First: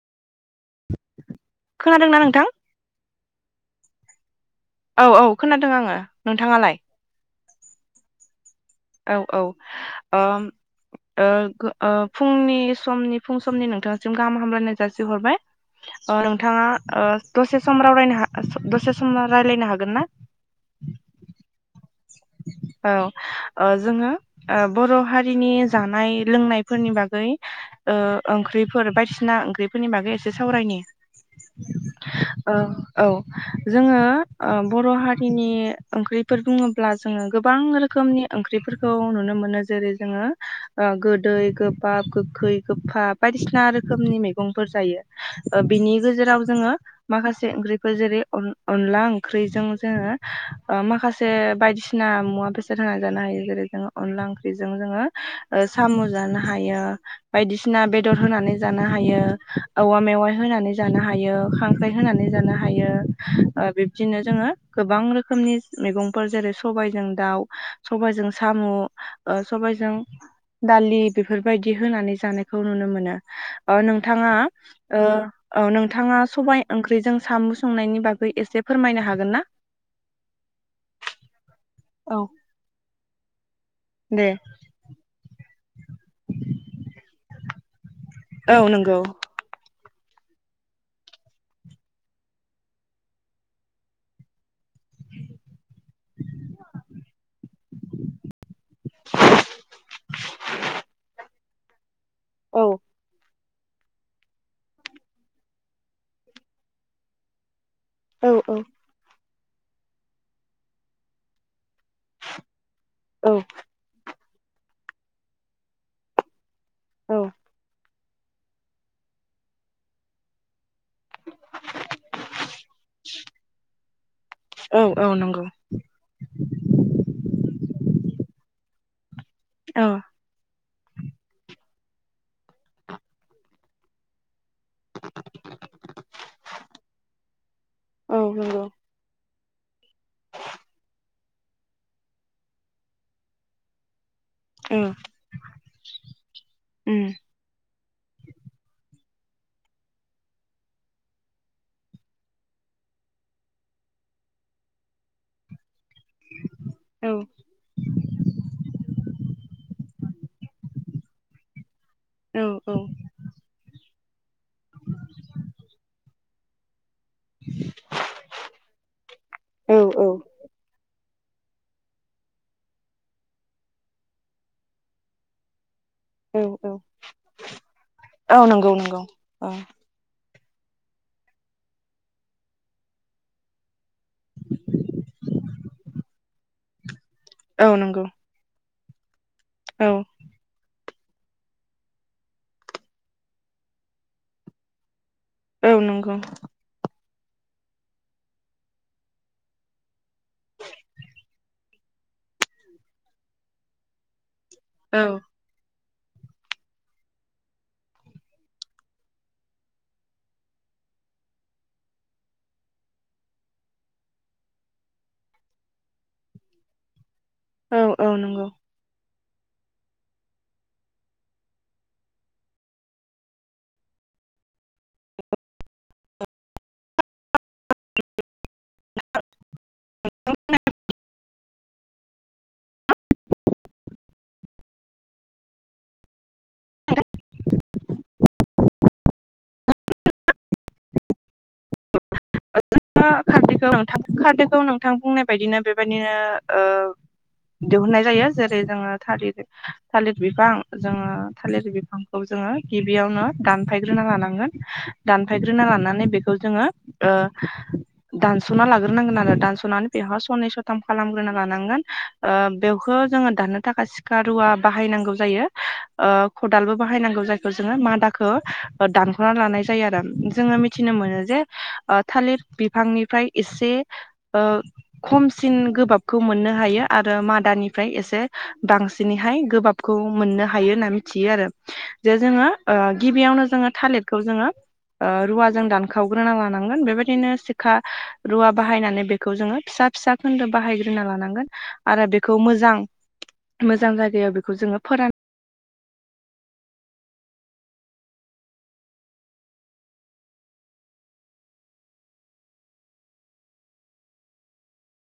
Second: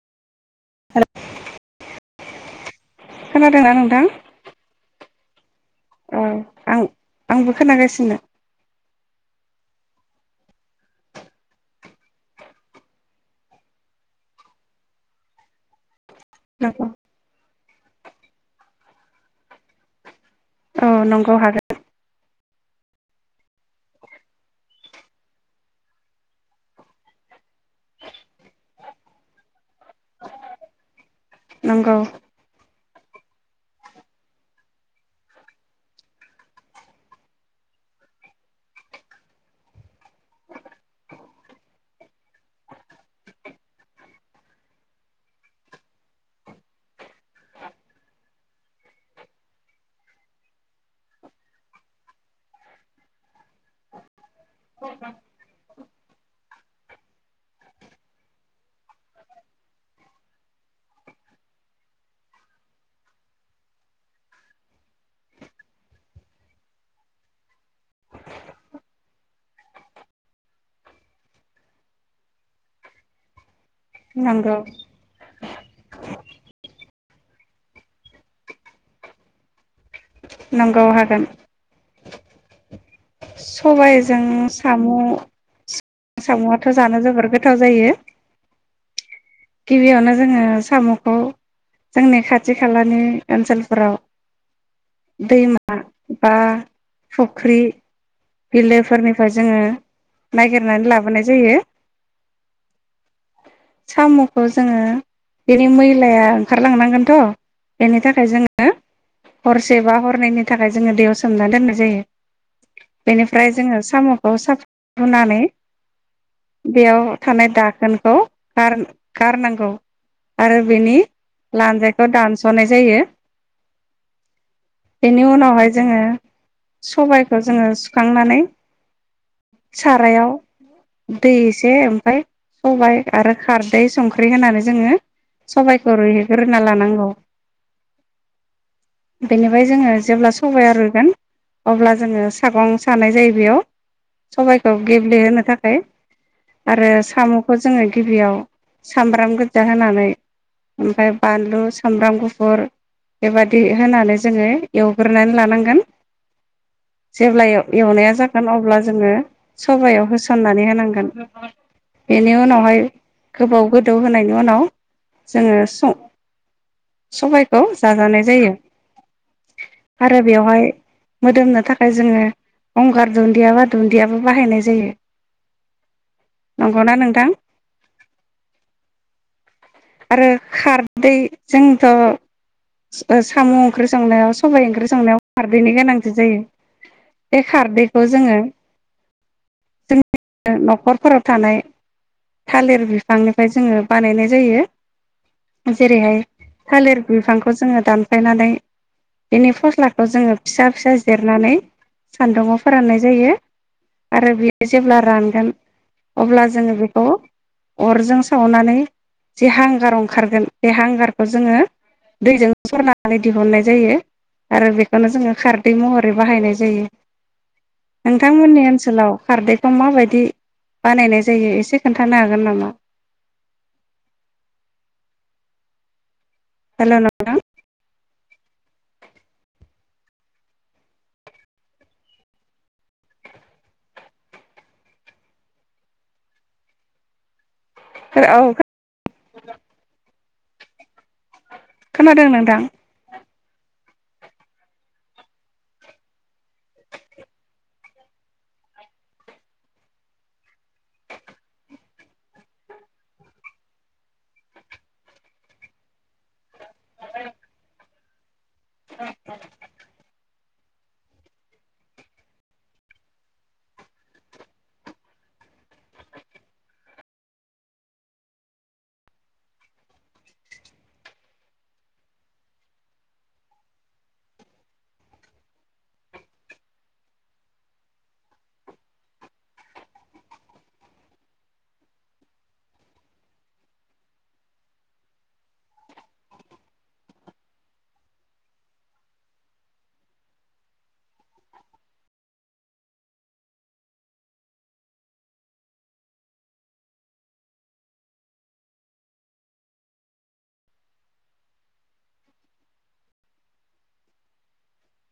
हेल'। खोनादों ना नोंथां? खोनादों ना नोंथां? औ औ। खोनादों आङो औ आं नोंथाङालाय? आंबो खोनागासिनो औ औ ओम ओ फुंनि समनि फुंसमनि नोंथांनिसिम गाहाम हामलायनाय जासिहरबाय। ओ नोंथाङा नंगौ ओ दसे सम रायलावनो दसे सम रायलायनो हागोन ना? औ नंगौ हागोन। औ ओ जोङो ओ बर' हारिनि जानाय लोंनायफोरनि बागै ओ ओंख्रिफोर बायदिसिना ओंख्रिफोरनि बागै एसे सावरायनि। नंगौ। औ औ जोङो ओ बर' हारिनि ओंख्रिफोर बुङो ब्ला जोङो गोबां रोखोमनि ओंख्रिफोरखौ नुनो मोनो। जेरै जोङो गोदै, गोबाब, गोखै, गोफा बायदिसिना रोखोमनि मैगंफोर जायो। ओ बिनि गेजेराव जोङो माखासे ओंख्रिफोर जेरै अन-अनला ओंख्रिजों जोङो ओ माखासे बायदिसिना मुवा बेसाद होनानै जानो हायो। जेरै जोङो अनला ओंख्रिजों जोङो ओ साम' जानो हायो, बायदिसिना बेदर होनानै जानो हायो, औवा मेवाइ होनानै जानो हायो, खांख्राइ होनानै जानो हायो, ओ बिब्दिनो जोङो गोबां रोखोमनि मैगंफोर जेरै सबायजों दाउ, सबायजों साम', सबायजों दालि, बेफोरबायदि होनानै जानायखौ नुनो मोनो। नोंथाङा नंगौ ओ औ नोंथाङा सबाइ ओंख्रिजों साम' संनायनि बागै एसे फोरमायनो हागोन ना? नंगौ हागोन। औ। सबायजों दे साम' साम'आथ' जानो जोबोर गो थाव जायो। औ नंगौ। गिबियावनो जोङो साम'खौ जोंनि खाथि खालानि ओनसोलफोराव दैमा बा फुख्रि बिलोफोरनिफ्राय जोङो नागिरनानै लाबोनाय जायो। औ सामु खौ जोङो बेनि मैलाया ओंखारलांनांगोनथ' बेनि थाखाय औ औ जोङो हरसे बा हरनैनि थाखाय जोङो दैयाव सोमना दोननाय जायो। औ बेनिफ्राय जोङो साम' खौ साफा हुनानै बेयाव औ। थानाय दाखोन खौ गार गारनांगौ आरो बेनि लानजायखौ दानस'नाय जायो। औ औ बेनि नंगौ उनावहाय जोङो सबायखौ जोङो सुखांनानै औ। सारायाव दै इ से ओमफ्राय सबाय आरो खार दै संख्रि होनानै जोङो सबायखौ रुइहोग्रोना लानांगौ। औ नंगौ। बेनिफ्राय जोङो जेब्ला सबाया रुयगोन अब्ला जोङो सागं सानाय जायो बेयाव। सबायखौ औ गेब्लेहोनो थाखाय आरो उम साम'खौ जोङो गिबियाव सामब्राम गोजा होनानै ओमफ्राय बानलु सामब्राम गुफुर बेबादि होनानै जोङो एवग्रोनानै लानांगोन। औ जेब्ला एवनाया जागोन अब्ला जोङो सबायाव होसन सननानै होनांगोन। बेनियाव औ। उनावहाय गोदौ होनाय यनि उनाव जोङो सं सबायखौ जाजानाय जायो औ आरो बेवहाय मोदोमनो थाखाय जोङो गंगार दुन्दिया बा दुन्दियाबो बाहायनाय जायो। औ औ। नंगौना नोंथां? औ नंगौ नंगौ औ आरो खारदै जोंथ' साम' ओंख्रि संनायाव सबाय ओंख्रि संनायाव खारदैनि गोनांथि जायो बे औ नंगौ खारदैखौ जोङो औ जोंनि न'खर फोराव थानाय थालिर बि फांनिफ्राय जोङो बानायनाय औ जायो नंगौ जेरैहाय थालिर बिफांखौ जोङो दानफायनानै बिनि फस्लाखौ जोङो फिसा फिसा जिरनानै सान्दुंआव फोराननाय जायो आरो बे जेब्ला औ। रानगोन अब्ला जोङो बेखौ अरजों सावनानै जे हांगार ओंखारगोन बे हांगारखौ जोङो दैजों सरनानै दिहुननाय जायो आरो बेखौनो जोङो खारदै महरै बाहायनाय जायो औ औ नंगौ नोंथांमोननि ओनसोलाव खारदैखौ माबायदि बानायनाय जायो एसे खोन्थानो हागो । हागोन नामा? हेल' नोंथां ऐड ओड हो औ खो खोनादों नोंथां खारदैखौ खारदैखौ नोंथां बुंनाय बायदिनो बेबायदिनो ओ दिहुननाय जायो। जेरै जोङो थालिर थालिर बिफां जोङो थालिर बिफांखौ जोङो गिबियावनो दानफायग्रोना लानांगोन दानफायग्रोनालानानै बेखौ जोङो ओ दान सना लाग्रोनांगोन आरो दानस'नानै बेहा सनै स सथाम खालामग्रोना लानांगोन बेखौ जोङो दाननो थाखाय सिखा रुवा बाहायनांगौ जायो ओ खदालबो बाहायनांगौ जायखौ जोङो मादाखो दानख्ला'ना लानाय जायो आरो जोङो मिथिनो मोनो जे ओ थालिर बिफांनिफ्राय ईसे खमसिन गोबाबखौ मोननो हायो, आरो मादानिफ्राय एसे बांसिनैहाय गोबाबखौ मोननो हायो होनना मिथियो आरो जे जोङो गिबियावनो जोङो थालिरखौ जोङो रुवाजों दानखावग्रोना लानांगोन बेबायदि दिनो सिखा रुवा बाहायनानै बेखौ जोङो फिसा फिसा खोन्दो बाहायग्रोना लानांगोन, आरो बेखौ मोजां-मोजां जायगायाव बेखौ जोङो फोरान!